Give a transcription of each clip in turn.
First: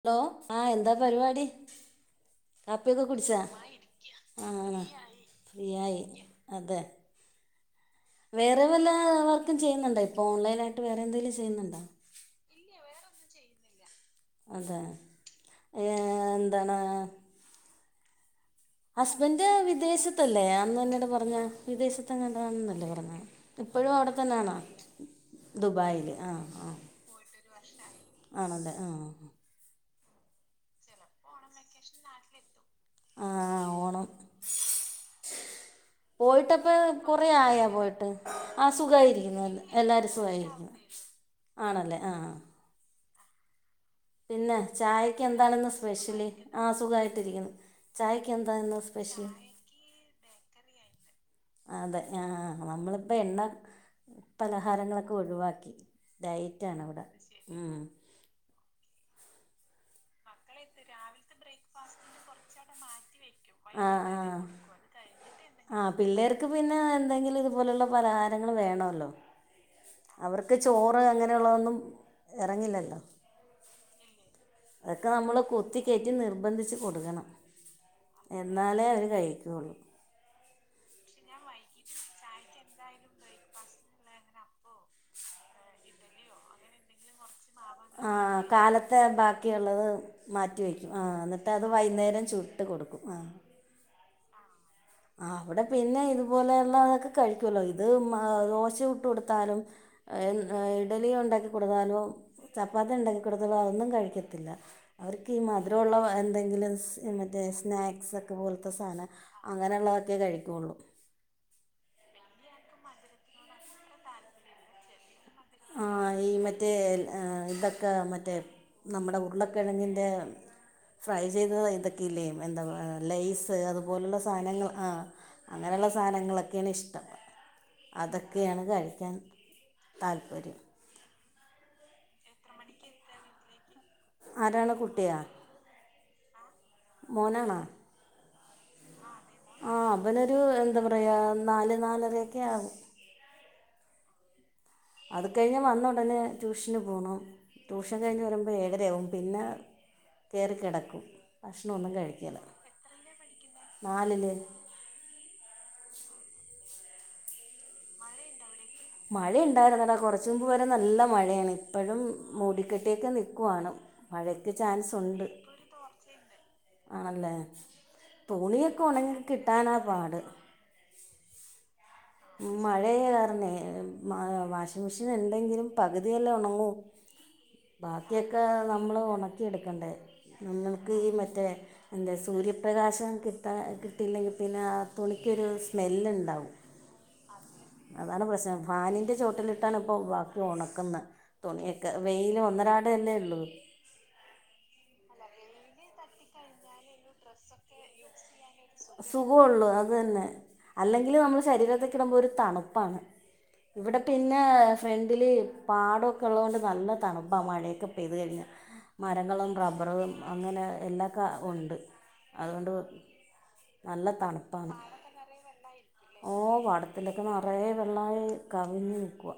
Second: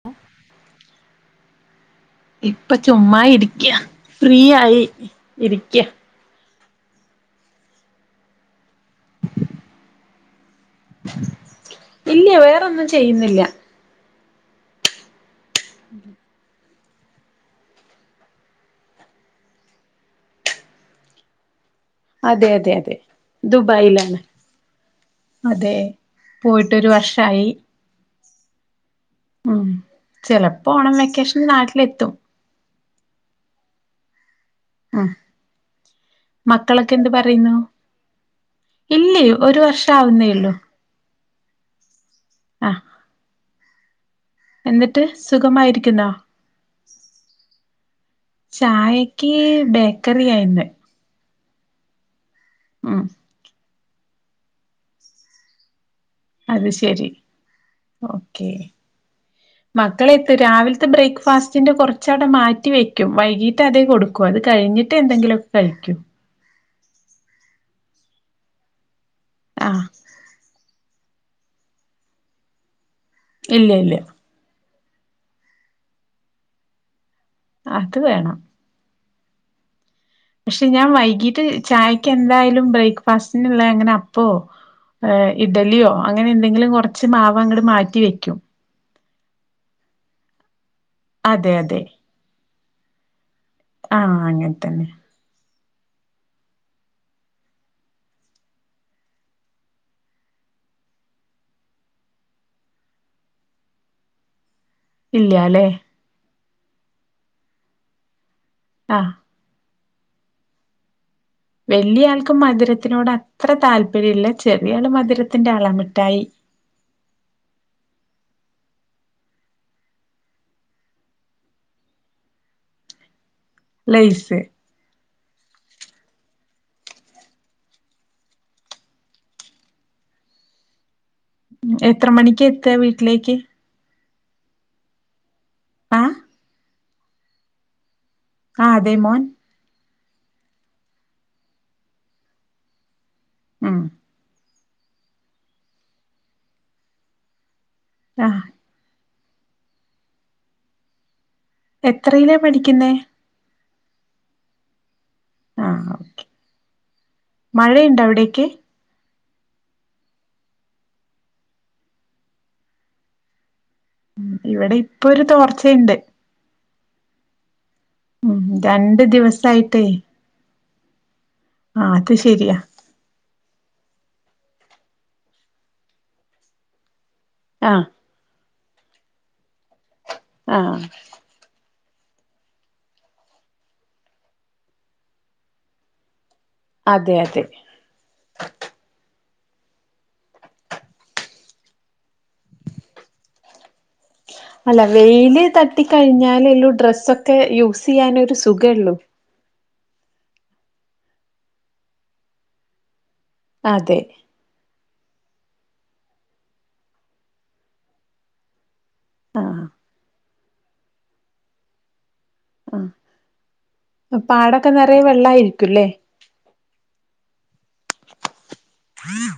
Hello, ആഹ് എന്താ പരിപാടി? ഇപ്പൊ കാപ്പിയൊക്കെ ചുമ്മാ കുടിച്ചാ ഇരിക്ക. ഫ്രീ ആണോ ആയി ഇരിക്ക. ഫ്രീയായി അതെ, വേറെ വല്ല വർക്കും ചെയ്യുന്നുണ്ടോയിപ്പോ. ഓൺലൈനാ ഇല്ല, വേറൊന്നും ചെയ്യുന്നില്ല. അതെ എ എന്താണ്? ഹസ്ബൻറ് വിദേശത്തല്ലേ, അന്ന് എന്നോട് പറഞ്ഞേ. അതെ അതെ വിദേശത്തെങ്ങാണ്ടാണെന്നല്ലേ അതെ പറഞ്ഞേ. ഇപ്പോഴും ദുബായിലാണ് അവിടെത്തന്നെയാണോ? അതെ, പോയിട്ടൊരു വർഷമായി. ആണല്ലേ, ആഹ് ഉം ചെലപ്പോ ഓണം വെക്കേഷന് നാട്ടിലെത്തും. ആ ആ, ആഹ പോയിട്ടപ്പോ കൊറെയായോ പോയിട്ട് ആ ഇല്ലേ സുഖമായിരിക്കുന്നു. ഒരു വർഷം എല്ലാരും ആവുന്നേള്ളൂ സുഖമായിരിക്കുന്നു. ആണല്ലേ. ആ ആ. ആഹ് പിന്നെ എന്നിട്ട് ചായക്ക് എന്താണിന്ന് സുഖമായിരിക്കുന്നോ സ്പെഷ്യല്. ആ അ സുഖമായിട്ടിരിക്കുന്നു. ചായക്ക് ബേക്കറിയായിന്ന്. അതെ ആ നമ്മളിപ്പോ എണ്ണ പലഹാരങ്ങളൊക്കെ ഒഴിവാക്കി. അത് ഡയറ്റാണ് ഇവിടെ ശരി ഉം ഓക്കെ. മക്കളെത്തി രാവിലത്തെ ബ്രേക്ക്ഫാസ്റ്റിന്റെ കുറച്ചവിടെ മാറ്റിവെക്കും. വൈകീട്ട് അതെ ആ ആ കൊടുക്കും. അത് വൈകുന്നേരം കഴിഞ്ഞിട്ട് എന്തെങ്കിലുമൊക്കെ കൊടുക്കും അത് കഴിഞ്ഞിട്ട് ആ എന്തെങ്കിലും കഴിക്കും. പിള്ളേർക്ക് പിന്നെ എന്തെങ്കിലും ഇതുപോലുള്ള പലഹാരങ്ങൾ വേണമല്ലോ. അവർക്ക് ചോറ്. അങ്ങനെയുള്ളതൊന്നും ഇറങ്ങില്ലല്ലോ. ഇല്ല ഇല്ല. അതൊക്കെ നമ്മൾ കുത്തിക്കേറ്റി നിർബന്ധിച്ചു കൊടുക്കണം. അത് വേണം എന്നാലേ അവര് കഴിക്കുകയുള്ളൂ. പക്ഷെ ഞാൻ വൈകീട്ട് ചായയ്ക്ക് എന്തായാലും. ബ്രേക്ക് ഫസ്റ്റിനുള്ള എങ്ങനാ അപ്പമോ ഇഡ്ഡലി യോ അങ്ങനെന്തെങ്കിലും. കുറച്ച് മാവ് അങ്ങോട്ട് മാറ്റി വെക്കും ആഹ് കാലത്തെ ബാക്കിയുള്ളത് മാറ്റിവെക്കും. ആ എന്നിട്ട് അതെ അത് അതെ വൈകുന്നേരം ചുട്ട് കൊടുക്കും ആഹ. ആഹ അങ്ങനെ തന്നെ. ആ അവിടെ പിന്നെ ഇതുപോലെയുള്ള തൊക്കെ കഴിക്കുവല്ലോ. ഇത് ദോശ ചുട്ട് കൊടുത്താലും ഇഡ്ലി ഉണ്ടാക്കിക്കൊടുത്താലോ, ചപ്പാത്തി ഉണ്ടാക്കിക്കൊടുത്താലോ അതൊന്നും കഴിക്കത്തില്ല. അവർക്ക് ഇല്ല ഈ അല്ലെ മധുരമുള്ള എന്തെങ്കിലും മറ്റേ സ്നാക്സൊക്കെ പോലത്തെ സാധനം ആഹ് അങ്ങനെയുള്ളതൊക്കെ കഴിക്കുവുള്ളൂ. വലിയ ആൾക്കും മധുരത്തിനോട് അത്ര താല്പര്യമില്ല. ചെറിയ ആള് മധുര ആഹ് ഈ മറ്റേ ഇതക്കെ മറ്റേ നമ്മുടെ ഉരുളക്കിഴങ്ങിൻ്റെ ഫ്രൈ ചെയ്ത ഇതൊക്കെ ഇല്ലെ എന്താ ലൈസ് അതുപോലുള്ള ലൈസ് സാധനങ്ങൾ ആ അങ്ങനെയുള്ള സാധനങ്ങളൊക്കെയാണ് ഇഷ്ടം. അതൊക്കെയാണ് കഴിക്കാൻ താല്പ ശരി. എത്ര മണിക്ക് എത്തയ വീട്ടിലേക്ക്? ആരാണ് കുട്ടിയാ [inaudible] മോനാണോ? അതെ മോൻ. ആ അവനൊരു എന്താ പറയാ നാല് നാലരൊക്കെ ആകും. ആ അത് കഴിഞ് വന്ന ഉടനെ ട്യൂഷന് പോകണം. ട്യൂഷൻ കഴിഞ്ഞ് ആ വരുമ്പോൾ ഏഴരയാവും. പിന്നെ കയറി കിടക്കും. ഭക്ഷണമൊന്നും എത്രയിലേ പഠിക്കുന്നേ നാലിൽ ആഹ ഒക്കെ മഴയുണ്ടോ അവിടേക്ക്? മഴയ ഉണ്ടായിരുന്നടാ കുറച്ച മുമ്പ് വരെ നല്ല മഴയാണ്. ഇപ്പോഴും മൂടിക്കെട്ടേൊക്കെ നിൽക്കുവയാണ് ഇവിടെ ഇപ്പൊ ഒരു തോർച്ചുണ്ട്. ആണല്ലേ തുണിയൊക്കെ രണ്ട് ഉണങ്ങി കിട്ടാനാ ദിവസായിട്ടേ പാട്. ആ അത് ശരിയാ മഴയ കാരണേ വാഷിംഗ മെഷീൻ ഉണ്ടെങ്കിലും പകുതിയല്ലേ ഉണങ്ങൂ.. ആ ബാക്കിയൊക്കെ നമ്മൾ ഉണക്കിെടുക്കണ്ടേ ആ നമ്മൾക്ക് ഈ മറ്റേ എൻ്റെ സൂര്യപ്രകാശം കിട്ടാ കിട്ടിയില്ലെങ്കിൽ പിന്നെ ആ തുണിക്കൊരു സ്മെല്ലുണ്ടാവും. അതെ അതെ. അതാണ് പ്രശ്നം ഫാനിന്റെ ചുവട്ടിലിട്ടാണ് ഇപ്പോൾ ബാക്കി ഉണക്കുന്നത്. തുണിയൊക്കെ.. വെയില് ഒന്നരാട് അല്ലെ ഉള്ളു. തട്ടി കഴിഞ്ഞാൽ ഡ്രസക്കെ യൂസ് ചെയ്യൻ സുഖമള്ളു അത് തന്നെ അല്ലെങ്കിൽ നമ്മള് ശരീരത്തക്കെ ഇടുമ്പോൾ ഒരു തണുപ്പാണ്. ഇവിടെ അതെ പിന്നെ.. ഫ്രണ്ടില് പാടമൊക്കെ ഉള്ളതത് കൊണ്ട് നല്ല തണുപാ മഴയൊക്കെ പെയ്തു കഴിഞ്ഞാ ആ മരങ്ങളും റബ്ബറും അങ്ങനെ എല്ലാകാ ഉണ്ട്. അതുകൊണ്ട് ആ നല്ല പാടൊക്കെ തണുപ്പാണ് നിറയ വെള്ളായിരിക്കുംല്ലേ? ഓ പാടത്തിലൊക്കെ നിറയ വെള്ളമായി കവിഞ്ഞഞ് നൽക്കുവ.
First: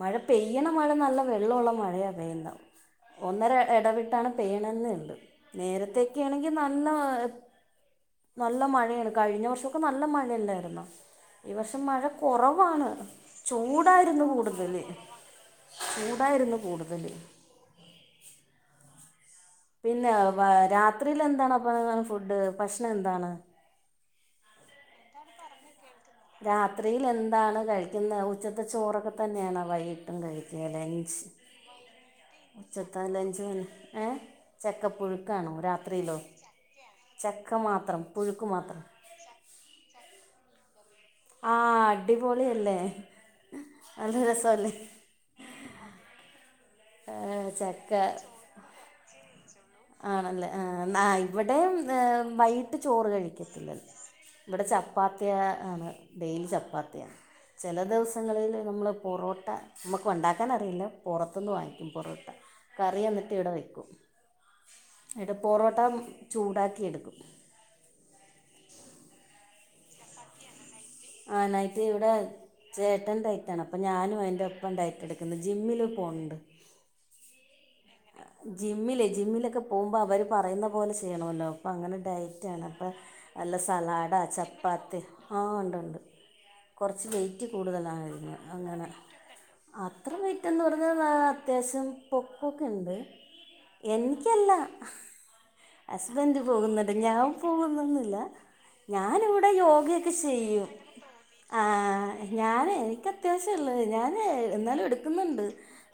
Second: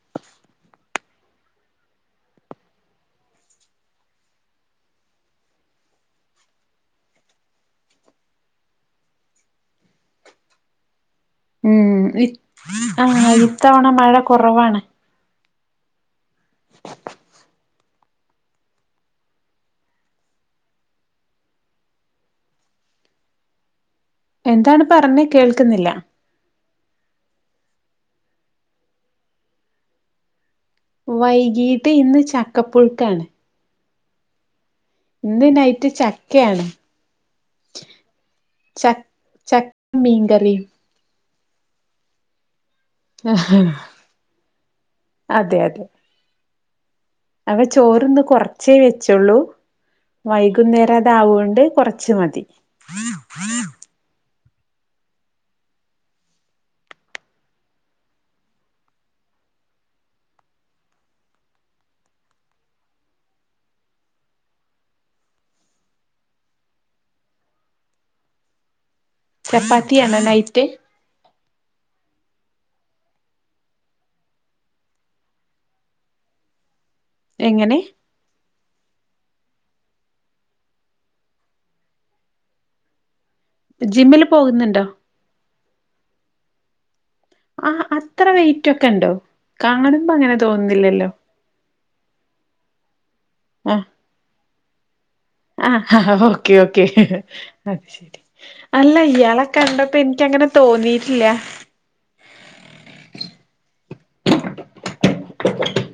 മഴ പെയ്യണ മഴ നല്ല വെള്ളമുള്ള മഴയാണ് പെയുന്നെ ഒന്നര ഇടവിട്ടാണ് പേയ്യണെന്നുണ്ട്. നേരത്തൊക്കെ ആണെങ്കിൽ നല്ല നല്ല മഴയാണ്. കഴിഞ്ഞ വർഷൊക്കെ നല്ല മഴയല്ലായിന്നോ? ഈ വർഷം ഉം മഴ ഇ കുറവാണ്. ആ ഇത്തവണ മഴ ചൂടായിരുന്നു കുറവാണ് കൂടുതല് ചൂടായിരുന്നു കൂടുതല് പിന്നെ രാത്രിൽ എന്താണ്പ്പ ഫുഡ് ഭക്ഷണം എന്താണ്? എന്താണ് പറഞ്ഞേ കേൾക്കുന്നില്ല. രാത്രിൽ എന്താണ് കഴിക്കുന്ന ഉച്ചത്തെ ചോറൊക്കെ തന്നെയാണ് വൈകിട്ടും കഴിക്കുന്നത്? വൈകീട്ട് ഇന്ന് ഉച്ചത്തെ ചക്കപ്പുഴുക്കാണ്. ലഞ്ച് മെനു ഏ ഇന്ന് ചക്കപ്പുഴുക്കാണോ നൈറ്റ് രാത്രിയിലോ ചക്കയാണ്. ചക്ക മാത്രം പുഴുക്ക് മാത്രം കറി ആ അടിപൊളിയല്ലേ ആ നല്ല രസമല്ലേ അതെ അതെ ഏ, അപ്പ ചക്ക ചോറ് ഇന്ന് കൊറച്ചേ വെച്ചുള്ളൂ ആണല്ലേ വൈകുന്നേരം ആ അതാവോണ്ട് ഇവിടേം കൊറച്ച് മതി വൈകിട്ട് ചോറ് കഴിക്കത്തില്ല ഇവിടെ ചപ്പാത്തിയ ആണ് ഡെയിലി ചപ്പാത്തിയാ ചില ദിവസങ്ങളില് നമ്മള് പൊറോട്ട നമുക്ക് ഉണ്ടാക്കാനറിയില്ല പുറത്തുന്ന് വാങ്ങിക്കും പൊറോട്ട കറി എന്നിട്ട് ഇവടെ വെക്കും എട പൊറോട്ട ചൂടാക്കി എടുക്കും ചപ്പാത്തിയണോ നൈറ്റ് ആ നൈറ്റ് ഇവിടെ ചേട്ടൻ ഡൈറ്റ് ആണ് അപ്പൊ ഞാനും അയിന്റെ ഒപ്പം ഡൈറ്റ് എടുക്കുന്നു ജിമ്മില് പോണ്ട് എങ്ങനെ ജിമ്മിലൊക്കെ പോകുമ്പോൾ അവർ പറയുന്ന പോലെ ചെയ്യണമല്ലോ അപ്പം അങ്ങനെ ഡയറ്റാണ് അപ്പ വല്ല സലാഡാ ജിമ്മില് പോകുന്നുണ്ടോ ചപ്പാത്തി ആ ഒണ്ട് ഒണ്ട് കുറച്ച് വെയിറ്റ് ആ അത്ര കൂടുതലാണിതിന് വെയിറ്റ് അങ്ങനെ ഒക്കെ ഉണ്ടോ കാണുമ്പോ അത്ര അങ്ങനെ വെയ്റ്റ്ന്ന് പറഞ്ഞാൽ തോന്നുന്നില്ലല്ലോ അത്യാവശ്യം പൊക്കഒക്കെ ണ്ട് ആ എനിക്കല്ല ആ ഹസ്ബൻഡ് ഓക്കെ ഓക്കെ പോകുന്നുണ്ട് ഞാൻ അത് പോകുന്നൊന്നുമില്ല ശെരി അല്ല ഇയാളെ ഞാനിവിടെ കണ്ടപ്പോ യോഗയൊക്കെ എനിക്ക ആ ഞനെ എനിക്ക്ത്യാവശള്ളത് ഞാൻ എന്നാലും എടുക്കുന്നുണ്ട്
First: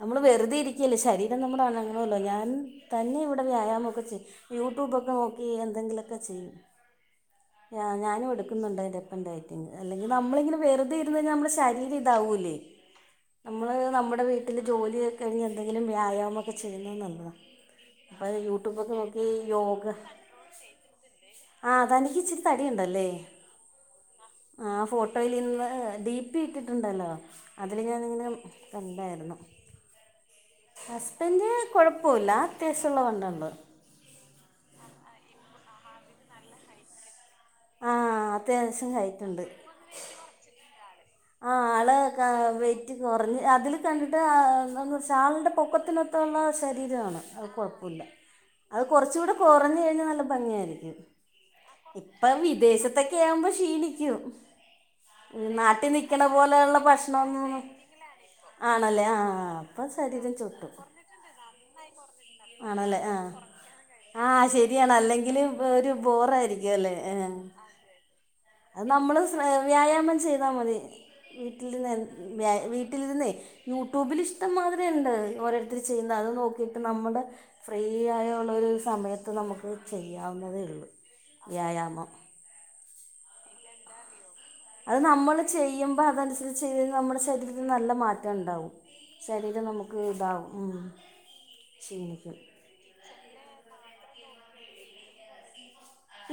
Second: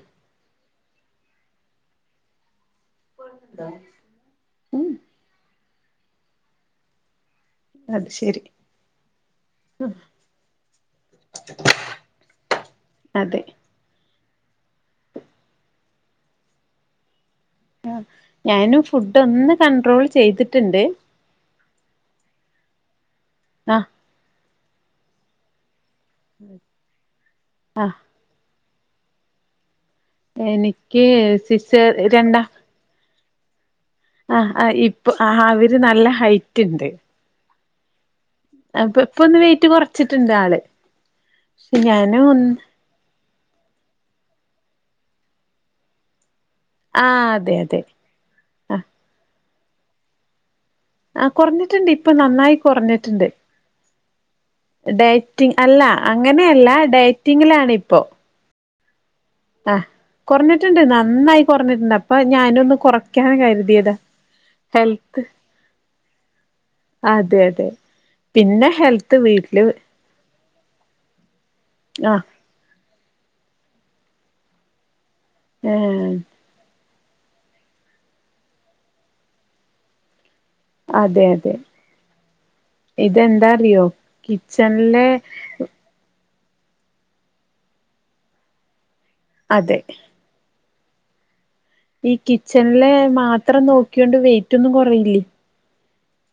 നമ്മള് വെറുത ഇരിക്കല്ലേ ശരീരം നമ്മുടെ അനങ്ങണല്ലോ ഞാൻ തന്നെ ഇവിടെ വ്യായാമൊക്കെ ചെയ്യും ഉം യൂട്യൂബൊക്കെ നോക്കി എന്തെങ്കിലൊക്കെ ചെയ്യും അത് ഞാനും ശരി എടുക്കുന്നുണ്ട് അതിന്റൊപ്പം ഡയറ്റിംഗ് അല്ലെങ്കി നമ്മൾ ഇങ്ങനെ വെറുത ഇരുന്ന് കഴിഞ്ഞാ നമ്മുടെ ശരീരം ഇതാവും പോകുലേ അതെ നമ്മള് നമ്മടെ വി വീട്ടിലെ ജോലിയൊക്ക കഴിഞ്ഞ് എന്തങ്കിലും വ്യായാമൊക്കെ ചെയ്യുന്നത് നല്ലതാ ആ ഞാനും ഫുഡ് ഒന്ന് യോഗ കൺണ്ട്രോൾ ചെയ്തിട്ട്ണ്ട് ആഹ് തനിക്ക് ഇച്ചിരി തടിയുണ്ടല്ലേ ആഹ് ആ ഫോട്ടോൽ ഇന്ന് ഡിപി ഇട്ടിട്ടുണ്ടല്ലോ അതില് ആഹ് ഞാനിങ്ങനെ കണ്ടായിരുന്നു എനിക്ക് ഹസ്ബൻഡ് സിസേർ കൊഴപ്പവില്ല രണ്ടാ അത്യാവശ്യമുള്ള വണ്ണണ്ട് ആഹ് ആ ഇപ്പൊ ആ അവര് നല്ല ഹൈറ്റ് ഇണ്ട് ആ അത്യാവശ്യം അപ്പൊ ഇപ്പൊന്ന് ഹൈറ്റുണ്ട് വെയിറ്റ് കൊറച്ചിട്ടുണ്ട് ആള് ആ പക്ഷെ ആള് ഞാനും ഒന്ന് വെയിറ്റ് കുറഞ്ഞ് അതില് കണ്ടിട്ട ണെന്ന് സാറിന്റെ പൊക്കത്തിനൊതൊള്ള ശരീരമാണ് ആഹ് അത് അതെ അതെ കുഴപ്പോല്ല അത് ആഹ് കുറച്ചുകൂടി കുറഞ്ഞ് കഴിഞ്ഞാൽ നല്ല ഭംഗിയായിരിക്കും ആഹ് കൊറഞ്ഞിട്ടുണ്ട് ഇപ്പൊ ഇപ്പ നന്നായി വിദേശത്തൊക്കെ ആവുമ്പോ ക്ഷീണിക്കും ഈ ഡൈറ്റിങ് അല്ല നാട്ടിൽ നിൽക്കണ അങ്ങനെയല്ല പോലെയുള്ള ഭക്ഷണമൊന്നും ഡൈറ്റിങ്ങിലാണിപ്പോ ആണല്ലേ ആ ആ അപ്പം ശരീരം ചുട്ടും കുറഞ്ഞിട്ടുണ്ട് നന്നായി കുറഞ്ഞിട്ടുണ്ട് അപ്പൊ ഞാനൊന്ന് കുറയ്ക്കാൻ കരുതിയതാ ആഹ് ശരിയാണ് ഹെൽത്ത് അല്ലെങ്കില് ഒരു ബോറ് ആയിരിക്കും അല്ലേ അതെ അതെ പിന്നെ അത് ഹെൽത്ത് നമ്മള് വീട്ടില് വ്യായാമം ചെയ്താ മതി വീട്ടിൽനിന്ന് ആഹ് വ്യ വീട്ടിലിരുന്നെ യൂട്യൂബിൽ ഇഷ്ടം മാതിരിയുണ്ട് ഓരോരുത്തര് ഏഹ് ചെയ്യുന്നത് അത് നോക്കിയിട്ട് നമ്മുടെ ഫ്രീ ആയുള്ള ഒരു സമയത്ത് നമുക്ക് ചെയ്യാം യ്യാവുന്നതേ ഉള്ളു അതെ അതെ വ്യായാമം ഇതെന്താ അറിയോ കിച്ചണിലെ ചെയ്തൽ നമ്മുടെ ശരീരത്തിന് നല്ല മാറ്റം ഉണ്ടാവും ശരീരം അതെ നമുക്ക് ഇതാവും ഈ ക്ഷീണിക്കും കിച്ചണിലെ മാത്രം നോക്കിയോണ്ട് വെയിറ്റൊന്നും കുറയില്ലേ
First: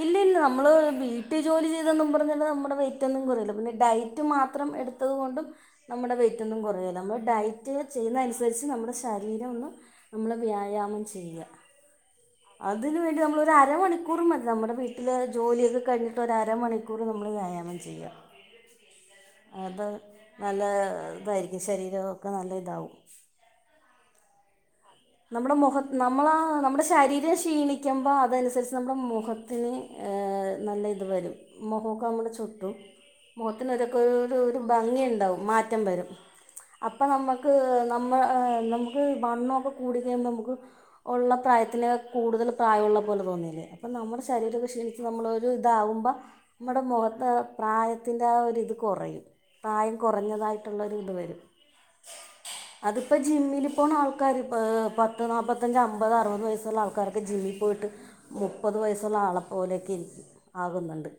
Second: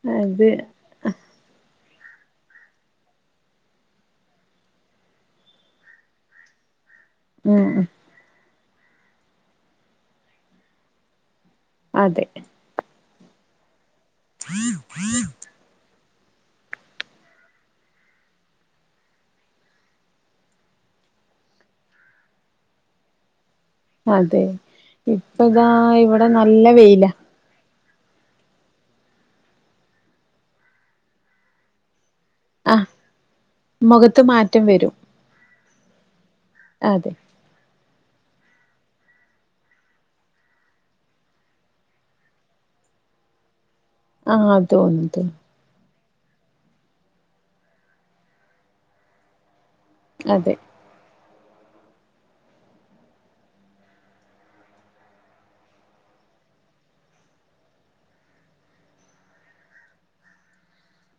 ഇല്ല ഇല്ല നമ്മള് വീട്ടിൽ ജോലി ചെയ് തെന്നും പറഞ്ഞാല് നമ്മുടെ വെയിറ്റൊന്നും കുറയില്ല പിന്നെ ഡയറ്റ് മാത്രം എടുത്തത് കൊണ്ടും നമ്മുടെ വെയിറ്റൊന്നും കുറയില്ല നമ്മൾ ഉം ഡയറ്റ് ഉം ചെയ്യുന്ന അനുസരിച്ച് നമ്മുടെ ശരീരം ഒന്ന് നമ്മൾ വ്യായാമം ചെയ്യുക അതെ അതിന് വേണ്ടി നമ്മളൊരു അരമണിക്കൂർ മതി നമ്മുടെ വീട്ടില് ജോലിയൊക്കെ കഴിഞ്ഞിട്ട് ട്ടരമണിക്കൂർ നമ്മൾ വ്യായാമം ചെയ്യ അത് നല്ല ഇതായിരിക്കും ശരീരൊക്കെ നല്ല ഇതാവും അതെ നമ്മുടെ ഇപ്പതാ മുഖ ഇവിടെ നമ്മളാ നല്ല നമ്മുടെ വെയിലാ ശരീരം ക്ഷീണി ക്കുമ്പോ അതനുസരിച്ചു നമ്മുടെ മുഖത്ത് നല്ല ഇത് വരും മുഖ നമ്മുടെ ച്ചുർട്ടും ആഹ് മൊത്തിനൊരൊക്കെ ഒരു മുഖത്ത് ഒരു രു മാറ്റം വരും ഭംഗിണ്ടാവും മാറ്റം വരും. അപ്പ അതെ നമ്മക്ക് നമ്മ നമുക്ക് വണ്ണൊക്കെ കൂടി കഴിയുമ്പോ നമുക്ക് ഉള്ള പ്രായത്തില് കൂടുതൽ പ്രായൊള്ള പോലെ തോന്നും അപ്പം നമ്മുടെ ആഹ് ശരീരൊക്കെഷീണിച്ച് തോന്നും തോന്നും നമ്മളൊരു ഇതാവുമ്പോ മ്മടെ മുഖത്ത് പ്രായത്തിന്റെ ആ ഒരിത് കൊറയും പ്രായം അതെ കൊറഞ്ഞതായിട്ടുള്ളൊര് ഇത് വരും അത്പ്പോ ജിമ്മില് പോണ ആൾക്കാര് പത്ത് നാപ്പത്തഞ്ച് അമ്പത് അറുപത് വയസുള്ള ആൾക്കാരൊക്കെ ജിമ്മിൽ പോയിട്ട് മുപ്പത് വയസ്ള്ള ആളപ് ഓലൊക്കെയ് ആകുന്ന്ണ്ട്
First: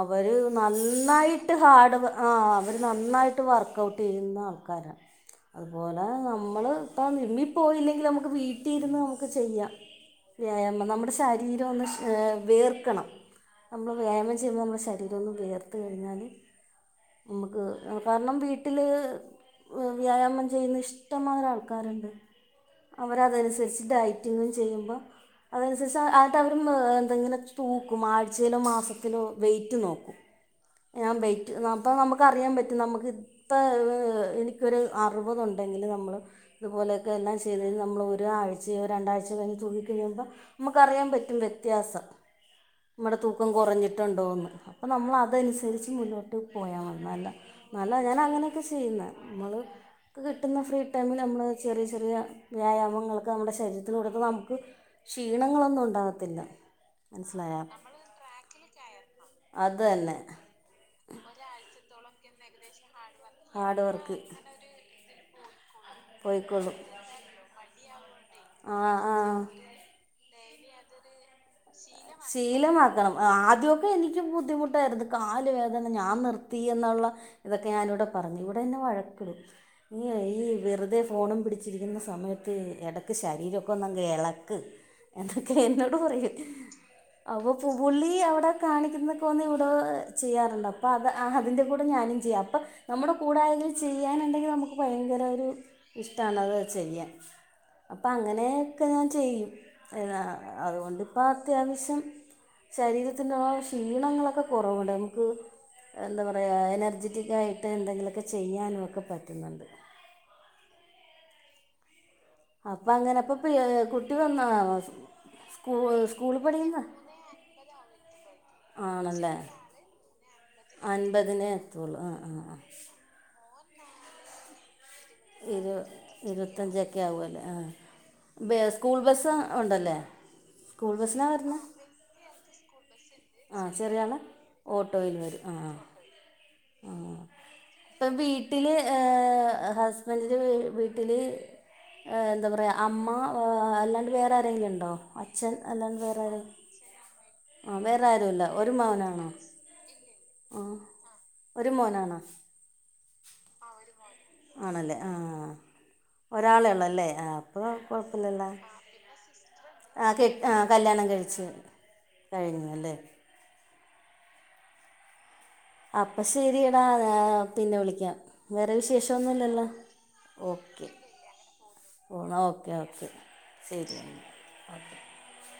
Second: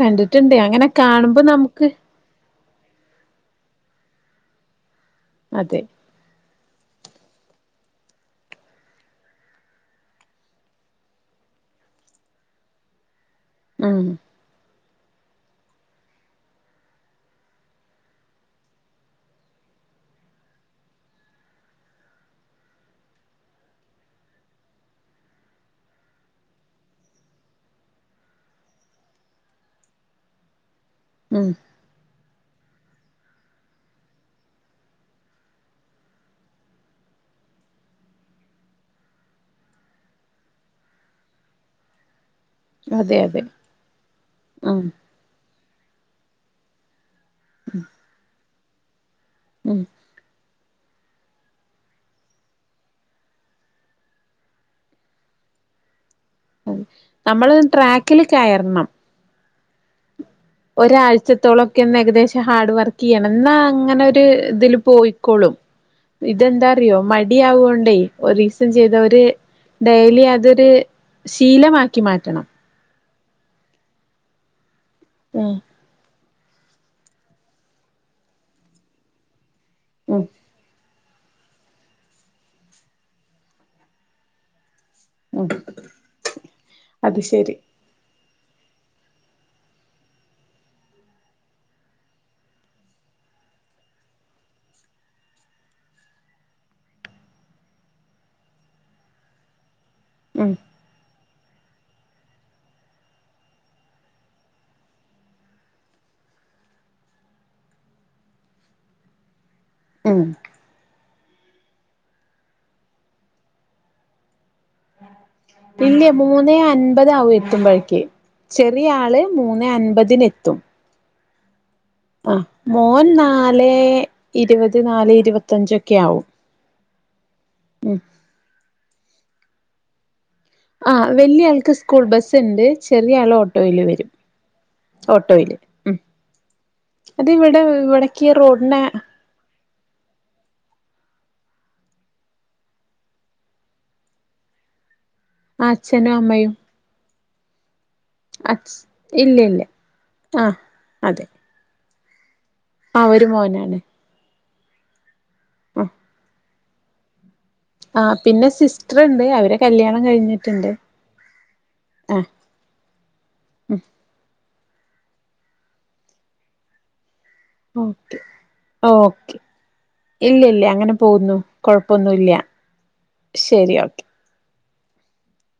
അവര് അങ്ങനെ കാണുമ്പോ നന്നായിട്ട് നമുക്ക് ഹാഡ് ആ അവര് നന്നായിട്ട് വർക്കഔട്ട് ചെയ്യുന്ന ആൾക്കാര അതെ അതുപോലെ നമ്മള് ട്ട നി പോയില്ലെങ്കിലും നമുക്ക് വീട്ടീ ഇര്ന്ന് നമുക്ക് ചെയ്യാ വ്യായാമം നമ്മുടെ ശരീരൊന്ന് വേയർക്കണം നമ്മള് ഉം വ്യായമം ചെയ്യുമ്പോൾ നമ്മുടെ ശ ഇതൊന്ന് വിയർത് കഴിഞ്ഞാല് മ്മക്ക് കാരണം വീട്ടില് വ്യായാമം ചെയ്യുന്ന ഇഷ്ട്ടംമ്മാരെ ആൾക്കാര്ണ്ട് അവര അതൻസരിച്ച് ഡയറ്റിങ്ങും ചെയ്യുമ്പോ അതനുസരിച്ച് ആട്ട് അവര് മ് എന്ത ങ്ങനെ തൂക്കും ആഴ്ചയിലൊ മാസത്തിലും വെയ്റ്റ് നോക്കും ഞാൻ ഉം ബെറ്റ് അപോ നമക്ക് ക്ക അറിയാപറ്റും നമുക്ക് ഇപ്പൊ എനിക്കൊരു അറുപത് ഉണ്ടെങ്കില് നമമൾ ഇതുപോലെ ഒക്കെ എല്ലാം ചെയ് കഴഞ്ഞാൽ നമ്മൾ ഒരാഴ്ചയോ രണ്ടാഴ്ച കഴഞ്ഞ് തുകി കഴിയുമ്പോൾ നമുക്കറിയാൻ പറ്റും വ്യത്യാസം മ്മടെ, അതെ അതെ തൂക്കം, കൊറഞ്ഞിട്ടുണ്ടോന്ന്, ഉം അപ്പൊ, നമ്മള് അതനുസരി ച്ച്, മുന്നോട്ട്, പോയാ മതി. നല്ല, നല്ല, ഞാനഅങ്ങനൊക്കെ, ചെയ്യുന്നെ, നമ്മള് ഉം [unintelligible] പിന്നെ, ഫ്രീ, ടൈമില് നമ്മള് ചെറിയ, ചെറിയ, വ്യായാമങ്ങളൊക്കെ, നമ്മുടെ, ശരീരത്തിന്, കൊടുക്കുമ്പോ, നമുക്ക്, ക്ഷീണങ്ങളൊന്നും, ഉണ്ടാകത്തി അ, നമ്മള്, ട്രാക്കില്, കയറണം. അത് ന്നെ. ഒരാഴ്ചത്തോളൊക്കെ ഒന്ന് ഏകദേശം ഹാർഡ്, വർക്കെയ്യണം. ന്നാ, ഹാർഡ് അങ്ങനെ, വർക്ക് ഒരു തില് പോയിക്കോളും. ഇതെന്താ, പോയിക്കോളും അറ്യോ, മടിയാവൊണ്ടേ, ഒറീസം ആ ചെയ്ത ആ ഒര്, ഡെയിലി അത് ര്, ശീലമാ ശീലമാക്കണം. ആദ്യക്കെ, എനിക്ക്, ബുദ്ധിമുട്ടായിരുന്നു, കാല്, ഉം വേദ, ന ഞാൻ നിർ ത്തി, എന്നുള്ള, ഇതൊക്കെ, ഞാനിവിടെ, പറഞ്ഞു, ഇവിടെന്നെ, വഴക്കിടും, നീയേ, ഉം നീ വെറുതെ ഫോണും, പിടിച്ചിരിക്കുന്ന, സമയത്ത്, എടയ്ക്ക്, ശരീരൊക്കെ, ഒന്നങ്ങ്, എളക്ക് ഉം എന്നൊക്കെ, എന്നോട്, പറയും, അത് അപ്പ, ശരി പൂ നീ, അവിടെ, കാണിക്കുന്നൊക്കെ, വന്ന്, ഇവിടെ ചെയ്യാറുണ്ടോ അപോ, ആ, അതിന്റെ, കൂടെ ഞാനും ചെയ്യാ അപോ ന മ്മുടെ, കൂടെ, ആരെലും, ചെയ്യാനുണ്ടെങ്കി, നമുക്ക്, ഭയങ്കര, ഒരു ഇഷ്ട്ടാണ്, അത് ചെയ്യാൻ. അപ്പ. അങ്ങനെയൊക്കെ, ഞാൻ, ചെയ്യും. ഏ, ഉം അതുകൊണ്ടിപ്പ, അത്യാവശ്യം ശരീരത്തിന്റെ, ഓ, ക്ഷീണങ്ങളൊക്കെ, കൊറവുണ്ട്, നമുക്ക് എന്താ, പറയാ. എനർജിറ്റിക്, ആയിട്ട്, എന്തെങ്കിലുമൊക്കെ, ചെയ്യാനൊക്കെ, പറ്റുന്നുണ്ട്. ഉം അപ്പൊ അങ്ങനെ പ്പൊ ഫ്രീയായൊ കുട്ടി വന്നാ ഇല്ല്യ മൂന്നെഅൻപതാവും എത്തുമ്പോഴേക്ക് ചെറിയ ആള് മൂന്നെ അൻപതിനെത്തും ബതിന് ആ മോൻ നാലേ ഇരുവത് നാലേഇരുവതഞ്ച് ഒക്കെ ആവും ഓക്കെആവുഅല്ലെ ആ ബെ സ്കൂൾ ബസ് ഉണ്ടല്ലേ സ്കൂൾ ആഹ് ബസ്സിനാണ് വരുന്നത് വല്ല്യആൾക്ക് സ്കൂൾ ബസ്സ്ണ്ട് ചെ റിയാള് ആ ഓട്ടോയില് ചെറിയ ആൾ ഓട്ടോയിൽ വരും ആ വരുംംഓട്ടോയില് ആ ഉം അത് എവിടെ ഇവടെക്ക് റോഡ്ന് ഹ ഹസ്ബൻഡിന്റെ വി വീട്ടില് എന്താ പറയാ അമ്മ അല്ലാണ്ട് വേറെ ആരെങ്കിലുണ്ടോ അച്ഛൻ അല്ലാണ്ട്‌ അച്ഛനും വേറെ ആരെ അമ്മയും ആ വേറെ ആരൂല്ല ഒരു അച് മകനാണോ ഇല്ല ഇല്ല ആഹ് ആ അതെ രു മോനാണോ ആ ഒരു മോനാണ് ആണല്ലേ ആ ആ ഒരാളെള്ള്വല്ലേ ആ അപ്പോൾ ആ കുഴപ്പമില്ലല്ലോ പിന്നെ സിസ്റ്ററ്ണ്ട് അവര് ആ കെ ആ കല്ല്യാണം കഴിച്ചു കഴിഞ്ഞു അല്ലേ ഉം അപ്പൊ ശെരിടാ ഞാ പിന്നെ വിളിക്കാം വേറെ വിശേഷൊന്നുല്ലല്ലോ ഇല്ലില്ല അങ്ങനെ പോകുന്നു കൊഴപ്പൊന്നുംല്ല പോകണം ഓക്കെ ഓക്കെ ശെരി ശരി ഓക്കെ [unintelligible]